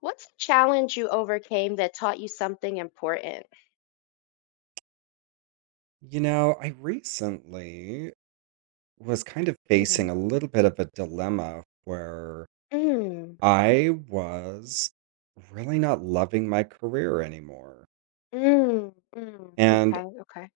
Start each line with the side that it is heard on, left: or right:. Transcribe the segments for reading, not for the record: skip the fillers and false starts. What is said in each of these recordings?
left: What's a challenge you overcame that taught you something important?
right: You know, I recently was kind of
left: Mhm.
right: facing a little bit of a dilemma where
left: Mm,
right: I was really not loving my career anymore.
left: mm, mm.
right: And
left: Okay, okay.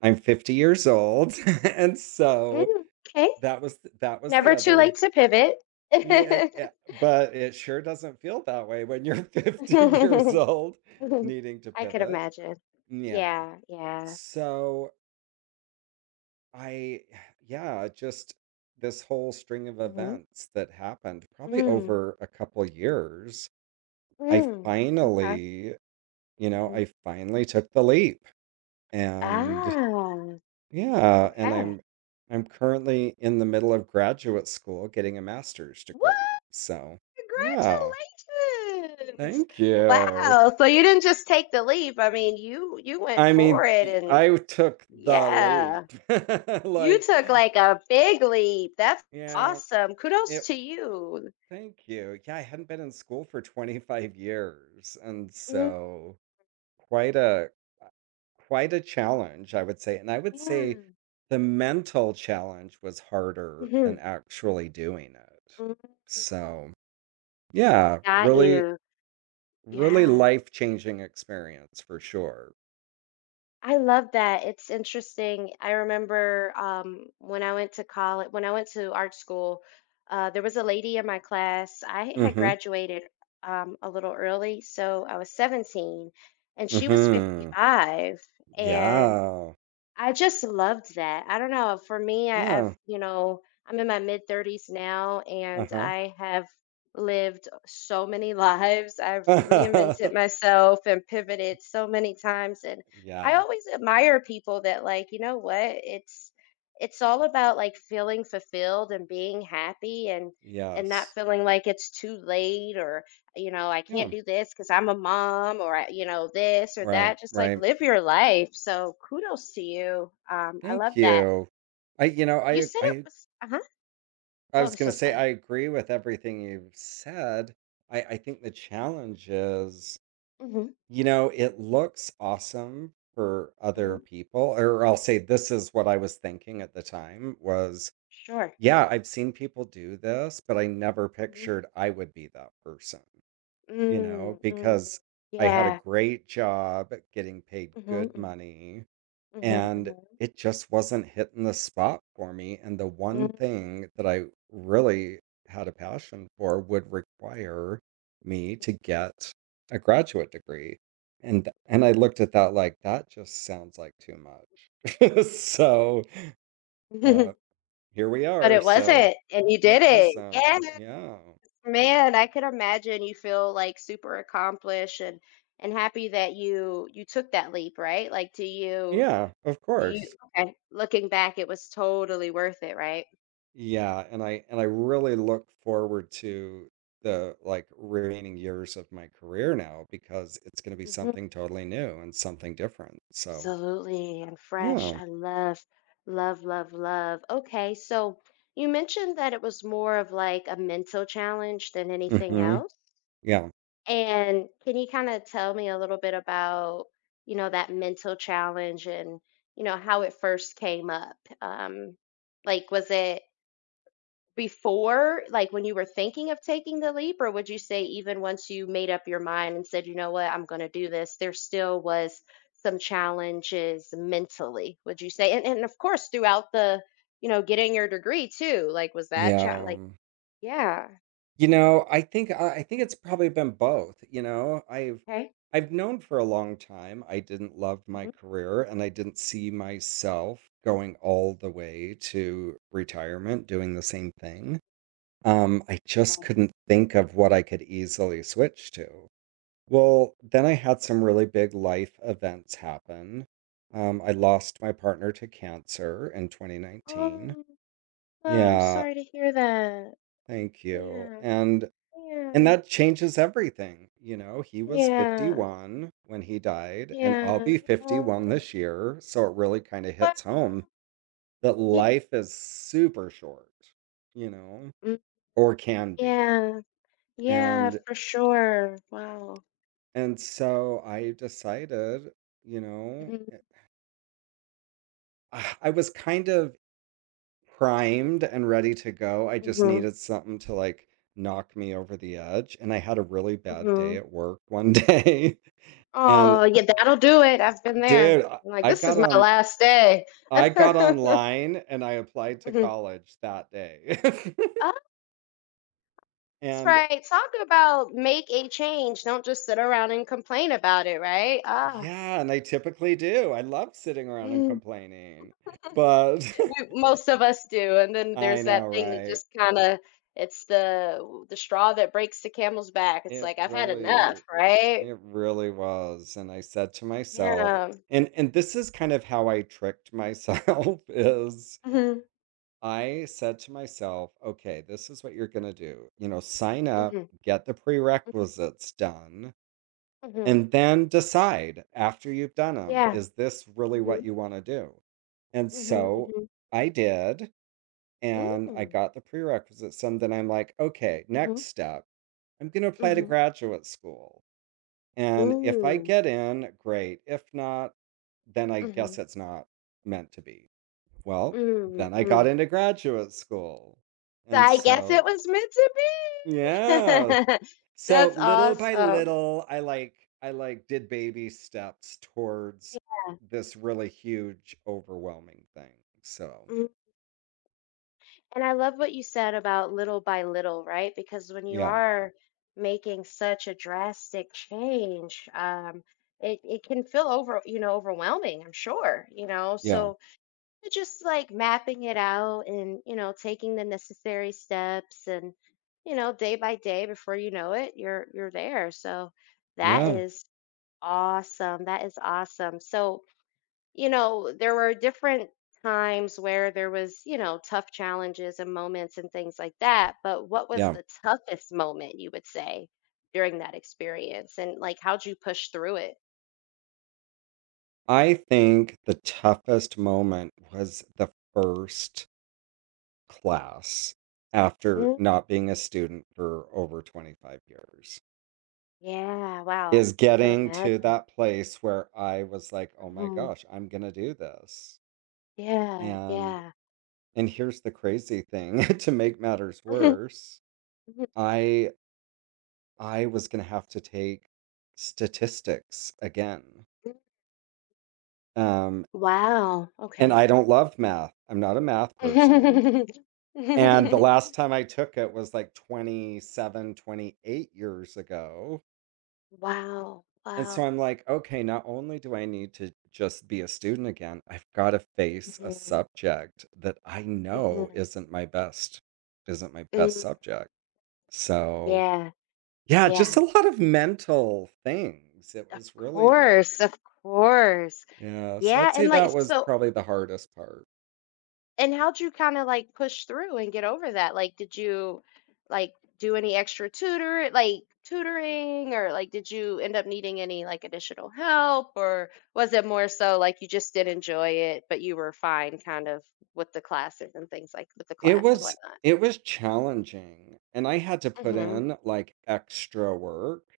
right: I'm 50 years old. And so
left: Mm, okay.
right: that was the
left: Never too late
right: other.
left: to pivot.
right: Yeah, yeah, but it sure doesn't feel that way when you're 50 years old needing to
left: I could
right: pivot.
left: imagine.
right: Yeah.
left: Yeah, yeah.
right: So, I yeah, just this whole string of
left: hmm
right: events that happened probably
left: Mm,
right: over a couple years, I
left: mm. Okay.
right: finally,
left: hmm
right: I finally took the leap. And
left: Ah,
right: Yeah, and
left: okay.
right: I'm currently in the middle of graduate school getting a master's
left: What?
right: degree. So, yeah,
left: Congratulations.
right: thank you.
left: Wow. So you didn't just take the leap. I mean, you went
right: I
left: for
right: mean,
left: it and
right: I took the
left: yeah.
right: leap.
left: You
right: Like,
left: took like a big leap. That's
right: yeah,
left: awesome. Kudos
right: it
left: to you.
right: thank you. Yeah, I hadn't been in school for 25 years, and
left: Mm,
right: so quite a quite a challenge, I would say. And I would say
left: yeah.
right: the mental challenge was harder
left: hmm
right: than actually doing it. So, yeah,
left: Got
right: really
left: you.
right: really
left: Yeah.
right: life-changing experience for sure.
left: I love that. It's interesting. I remember when I went to college, when I went to art school, there was a lady in my class. I had
right: Mhm.
left: graduated a little early, so I was 17, and she was
right: Mhm.
left: 55. And
right: Yeah.
left: I just loved that. I don't know. For me, I've,
right: Yeah.
left: you know, I'm in my mid 30s now and
right: Uh-huh.
left: I have lived so many lives. I've reinvented myself and pivoted so many times. And I
right: Yeah.
left: always admire people that, like, you know what? It's all about like feeling fulfilled and being happy, and not
right: Yes.
left: feeling like it's too late or, you know, I
right: Yeah.
left: can't do this because I'm a mom or, you know, this or
right: Right,
left: that. Just like
right: right.
left: live your life. So kudos to you. I love
right: Thank
left: that.
right: you. I, you know,
left: You said it was, uh huh.
right: I
left: Oh,
right: was
left: I'm
right: going
left: so
right: to say
left: sorry.
right: I agree with everything you've said. I think the challenge is
left: Mm hmm.
right: it looks awesome for
left: Mm
right: other
left: hmm.
right: people, or I'll say this is what I was thinking at the time was,
left: Sure.
right: yeah, I've seen people do this, but I never
left: Mm-hmm.
right: pictured I would be that person
left: Mm, mm,
right: because I had a
left: yeah.
right: great job getting paid
left: Mm-hmm.
right: good
left: Mm,
right: money.
left: Mm-hmm.
right: And it just wasn't hitting the spot for me. And the one
left: Mm-hmm.
right: thing that I really had a passion for would require me to get a graduate degree. And I looked at that like that just sounds like too much. So, uh, here we
left: But
right: are.
left: it
right: So
left: wasn't. And you
right: it
left: did
right: was
left: it. Yes,
right: yeah,
left: man. I could imagine you feel like super accomplished and happy that you took that leap, right? Like, do you
right: yeah, of
left: Do you
right: course.
left: okay, looking back, it was totally worth it, right?
right: Yeah, and I really look forward to the like remaining years of my career now because it's going to be
left: Mhm.
right: something totally new and something different. So,
left: Absolutely, and fresh.
right: yeah.
left: I love, love, love, love. Okay, so you mentioned that it was more of like a mental challenge than anything
right: Hmm.
left: else.
right: Yeah.
left: And can you kind of tell me a little bit about, you know, that mental challenge and, you know, how it first came up? Like, was it before, like when you were thinking of taking the leap, or would you say even once you made up your mind and said, you know what, I'm going to do this, there still was some challenges mentally, would you say? And, of course, throughout the, you know, getting your degree too, like was that,
right: Yeah.
left: like,
right: um,
left: yeah,
right: You know, I think it's probably been both. I've
left: okay.
right: I've known for a long time I didn't love my
left: Mhm.
right: career and I didn't see myself going all the way to retirement doing the same thing. I just couldn't think of what I could easily switch to.
left: Okay.
right: Well, then I had some really big life events happen. I lost my partner to cancer in 2019.
left: Oh, well, I'm
right: Yeah,
left: sorry to hear that.
right: thank you.
left: Yeah,
right: And
left: yeah,
right: that changes everything. You know, he was
left: yeah,
right: 51 when he died, and I'll
left: yeah.
right: be
left: Oh,
right: 51 this year, so it really kind of
left: but-
right: hits home that
left: yeah,
right: life is super short, you know,
left: mm,
right: or can be.
left: yeah. Yeah,
right: And
left: for sure. Wow.
right: And so I decided, you know,
left: Mhm,
right: I was kind of primed and ready to go. I just
left: mhm,
right: needed something to like knock me over the edge. And I had a really bad day
left: mhm.
right: at work one day. And
left: Oh, yeah, that'll do it. I've been there.
right: dude,
left: I'm like, this is my last day.
right: I got online and I applied to
left: Mhm.
right: college that day.
left: Oh, that's
right: and
left: right. Talk about make a change. Don't just sit around and complain about it, right? Ah.
right: Yeah, and I typically do. I love sitting around and complaining. But
left: Most of us do. And then there's
right: I
left: that
right: know,
left: thing that
right: right?
left: just kind of it's the the straw that breaks the camel's back. It's
right: It
left: like I've had
right: really
left: enough, right?
right: It really was, and I said to myself
left: Yeah.
right: and this is kind of how I tricked myself is
left: hmm
right: I said to myself, "Okay, this is what you're gonna do. You know, sign up,
left: hmm
right: get the prerequisites done,
left: hmm
right: and then decide after you've done them,
left: Yeah.
right: is this really what
left: Mhm.
right: you wanna do?" And
left: Mhm,
right: so
left: mhm.
right: I did, and I
left: Mm.
right: got the prerequisites, and then I'm like, "Okay, next
left: Mhm,
right: step. I'm gonna apply to
left: mhm.
right: graduate school." And if I
left: Ooh.
right: get in, great. If not, then I
left: Mhm,
right: guess it's not meant to be. Well,
left: mm,
right: then I got
left: mm.
right: into graduate school.
left: So
right: And
left: I guess it
right: so,
left: was meant to
right: yeah.
left: be.
right: So
left: That's
right: little by
left: awesome.
right: little, I like did baby steps towards
left: Yeah.
right: this really huge overwhelming thing. So,
left: Mm. And I love what you said about little by little, right? Because when you
right: yeah.
left: are making such a drastic change, it can feel overwhelming, I'm sure, you know.
right: Yeah.
left: So just like mapping it out and, you know, taking the necessary steps and, you know, day by day before you know it, you're there. So that
right: Yeah.
left: is awesome. That is awesome. So, you know, there were different times where there was, you know, tough challenges and moments and things like that, but what was
right: Yeah.
left: the toughest moment you would say during that experience and like how'd you push through it?
right: I think the toughest moment was the first class after
left: Mm.
right: not being a student for over 25 years
left: Yeah, wow.
right: is
left: I could
right: getting to
left: imagine.
right: that place where I was like, "Oh my
left: Mhm.
right: gosh, I'm going to do this."
left: Yeah,
right: And
left: yeah.
right: and here's the crazy thing to make matters worse, I I was going to have to take statistics again. Um
left: Wow,
right: and I
left: okay.
right: don't love math. I'm not a math person. And the last time I took it was like 27, 28 years ago.
left: Wow,
right: And so
left: wow.
right: I'm like, okay, not only do I need to just be a student again, I've got to face a
left: Mhm,
right: subject that I know
left: mhm,
right: isn't my best
left: mm,
right: subject. So
left: yeah,
right: yeah, just
left: yeah.
right: a lot of mental things. It
left: Of
right: was really like,
left: course, of course.
right: yeah. So
left: Yeah,
right: I'd say
left: and like
right: that was
left: so
right: probably the hardest part.
left: and how'd you kinda, like, push through and get over that? Like, did you, like, do any extra tutoring? Or, like, did you end up needing any, like, additional help? Or was it more so, like, you just did enjoy it, but you were fine kind of with the
right: It
left: class and
right: was
left: whatnot?
right: it was challenging. And I had to put
left: Mm.
right: in like extra work.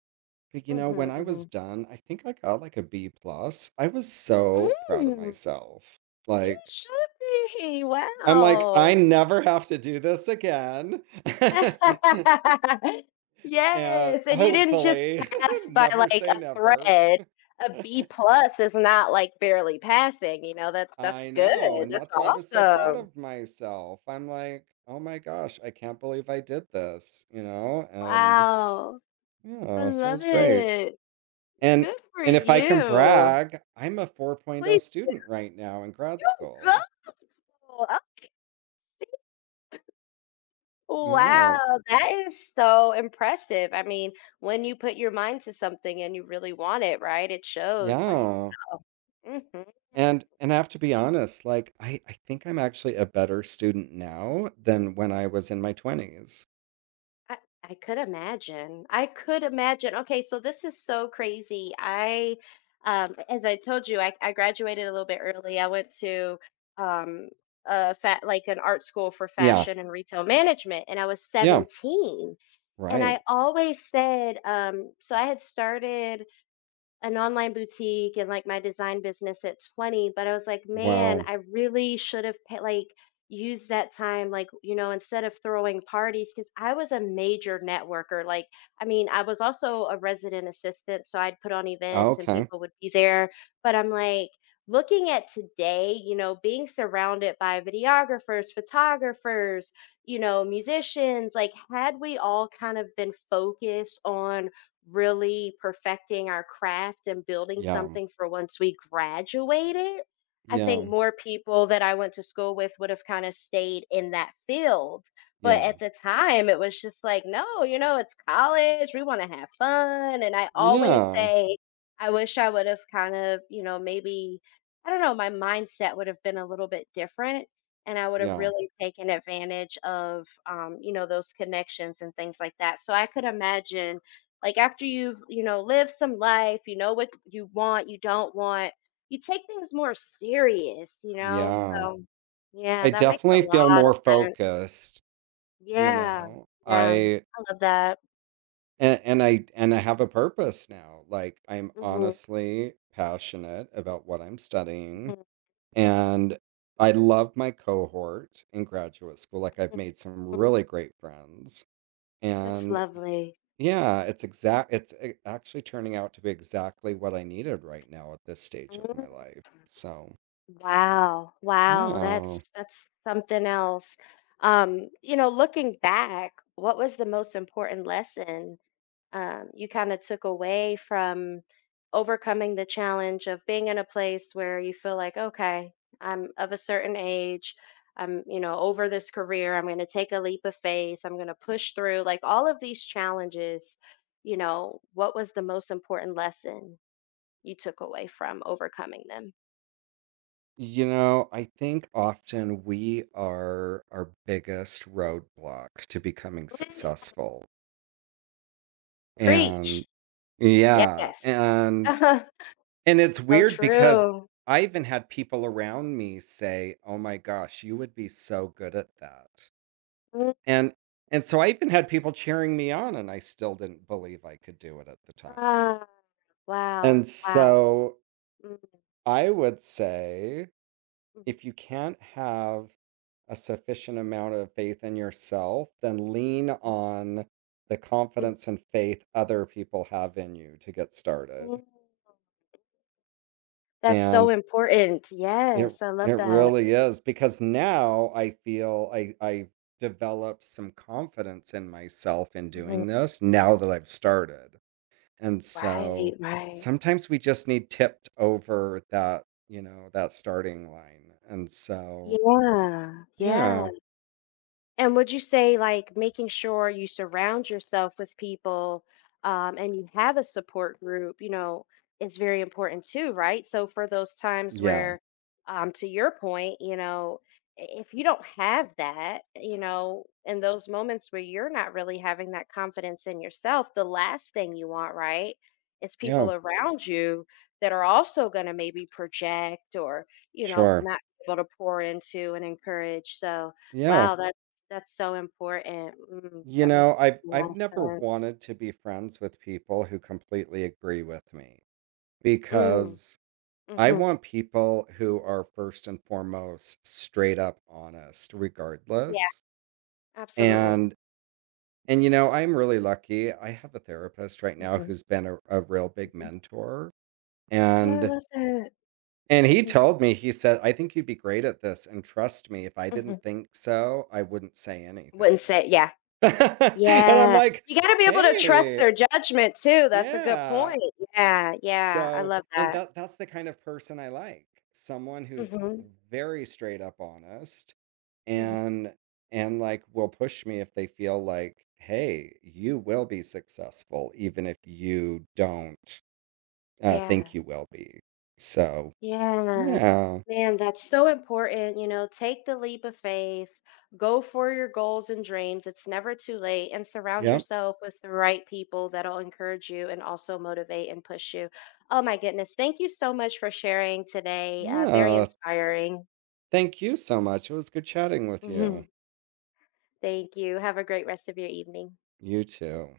right: But, you know,
left: Mhm.
right: when
left: Mhm,
right: I was
left: mhm.
right: done, I think I got, like, a B plus. I was so proud of
left: Mm,
right: myself.
left: you
right: Like,
left: should be!
right: I'm like, "I
left: Wow.
right: never have to do this again." And
left: Yes, and you didn't just
right: hopefully,
left: pass by,
right: never
left: like,
right: say
left: a
right: never.
left: thread. A B+ is not, like, barely passing, you know, that's
right: I know,
left: good,
right: and
left: that's
right: that's why I was so proud
left: awesome.
right: of myself. I'm like, "Oh my gosh, I can't believe I did this," you know? And
left: Wow, I
right: yeah, so
left: love
right: it's great.
left: it.
right: And
left: Good for
right: and if I can
left: you.
right: brag, I'm a 4.0
left: Please,
right: student right now in grad
left: you go!
right: school.
left: Oh, okay.
right: Yeah,
left: Wow, that is so impressive. I mean, when you put your mind to something and you really want it, right, it shows, like,
right: yeah.
left: wow. Mhm.
right: And I have to be honest, like I think I'm actually a better student now than when I was in my 20s.
left: I I could imagine. I could imagine. Okay, so this is so crazy. I, as I told you, I graduated a little bit early. I went to um, a fat like an art school for
right: Yeah.
left: fashion and retail management, and I was
right: Yeah,
left: 17. And
right: right.
left: I always said, so I had started an online boutique and like my design business at 20. But I was like, man,
right: Well,
left: I really should have used that time, like, you know, instead of throwing parties because I was a major networker. Like, I mean, I was also a resident assistant, so I'd put on events and
right: okay.
left: people would be there. But I'm like, looking at today, you know, being surrounded by videographers, photographers, you know, musicians, like, had we all kind of been focused on really perfecting our craft and building
right: Yeah.
left: something for once we graduated, I
right: Yeah.
left: think more people that I went to school with would have kind of stayed in that field. But
right: Yeah.
left: at the time, it was just like, no, you know, it's college. We want to have fun. And I always
right: Yeah.
left: say, I wish I would have kind of, you know, maybe, I don't know, my mindset would have been a little bit different. And I would have
right: Yeah.
left: really taken advantage of, you know, those connections and things like that. So I could imagine like after you've, you know, lived some life, you know what you want, you don't want, you take things more serious, you know?
right: Yeah.
left: So, yeah,
right: I
left: that makes a
right: definitely
left: lot
right: feel
left: of
right: more
left: sense.
right: focused, you
left: Yeah,
right: know.
left: yeah,
right: I
left: I love that.
right: and I have a purpose now. Like I'm
left: Hmm
right: honestly passionate about what I'm studying.
left: hmm
right: And I love my cohort in graduate school, like, I've made some
left: hmm
right: really great friends,
left: That's
right: and,
left: lovely.
right: yeah, it's exact it's a actually turning out to be exactly what I needed right now at this stage of my
left: Mm,
right: life, so,
left: wow, wow,
right: yeah.
left: that's something else. You know, looking back, what was the most important lesson you kind of took away from overcoming the challenge of being in a place where you feel like, okay, I'm of a certain age. I'm over this career. I'm going to take a leap of faith. I'm going to push through. Like, all of these challenges, you know, what was the most important lesson you took away from overcoming them?
right: You know, I think often we are our biggest roadblock to becoming
left: Mm,
right: successful, and
left: preach.
right: yeah,
left: Yes. So
right: and it's weird because
left: true.
right: I even had people around me say, "Oh my gosh, you would be so good at that."
left: Mm,
right: And and so I even had people cheering me on and I still didn't believe I could do it at the time.
left: ah, wow.
right: And
left: Wow.
right: so
left: Mm,
right: I would say
left: mhm.
right: if you can't have a sufficient amount of faith in yourself, then lean on the
left: Mhm.
right: confidence and faith other people have in you to get started.
left: Mm, that's so
right: And
left: important.
right: It
left: Yes, I
right: it
left: love that.
right: really is because now I feel I've developed some confidence in myself in
left: Mhm.
right: doing this now that I've started. And
left: Right,
right: so
left: right.
right: sometimes we just need tipped over that, you know, that starting line. And so
left: Yeah, yeah.
right: yeah,
left: And would you say, like, making sure you surround yourself with people, and you have a support group, you know, is very important too, right? So, for those times
right: yeah,
left: where, to your point, you know, if you don't have that, you know, in those moments where you're not really having that confidence in yourself, the last thing you want, right, is
right: yeah,
left: people around you that are also going to maybe project or, you know,
right: sure.
left: not able to pour into and encourage. So,
right: Yeah.
left: wow, yeah. That's so important. Mm,
right: You
left: that
right: know,
left: makes
right: I've
left: a lot
right: I've
left: of
right: never
left: sense.
right: wanted to be friends with people who completely agree with me, mhm,
left: Mm,
right: because I
left: mhm.
right: want people who are first and foremost straight up honest
left: Yeah,
right: regardless.
left: absolutely.
right: And and, you know, I'm really lucky. I have a therapist right now
left: Mhm,
right: who's been a real big
left: mhm.
right: mentor.
left: Oh, I
right: And
left: love that.
right: and he
left: Mhm,
right: told me, he said, I think you'd be great at this. And trust me, if I
left: mhm.
right: didn't think so, I wouldn't say
left: Wouldn't
right: anything.
left: say yeah.
right: And I'm
left: Yeah.
right: like,
left: You gotta be able to trust
right: hey,
left: their judgment too, that's a good
right: yeah.
left: point. Yeah, yeah, I
right: So,
left: love
right: and
left: that.
right: that's the kind of person I like, someone who's
left: Mhm,
right: very straight up honest
left: mhm.
right: and and like will push me if they feel like, "Hey, you will be successful even if you don't
left: Yeah.
right: think you will be." So,
left: Yeah.
right: yeah.
left: Man, that's so important. You know, take the leap of faith, go for your goals and dreams. It's never too late, and surround
right: Yep.
left: yourself with the right people that'll encourage you and also motivate and push you. Oh, my goodness. Thank you so much for sharing today. Very
right: Yeah.
left: inspiring.
right: Thank you so much. It was good chatting with you.
left: Thank you. Have a great rest of your evening.
right: You too.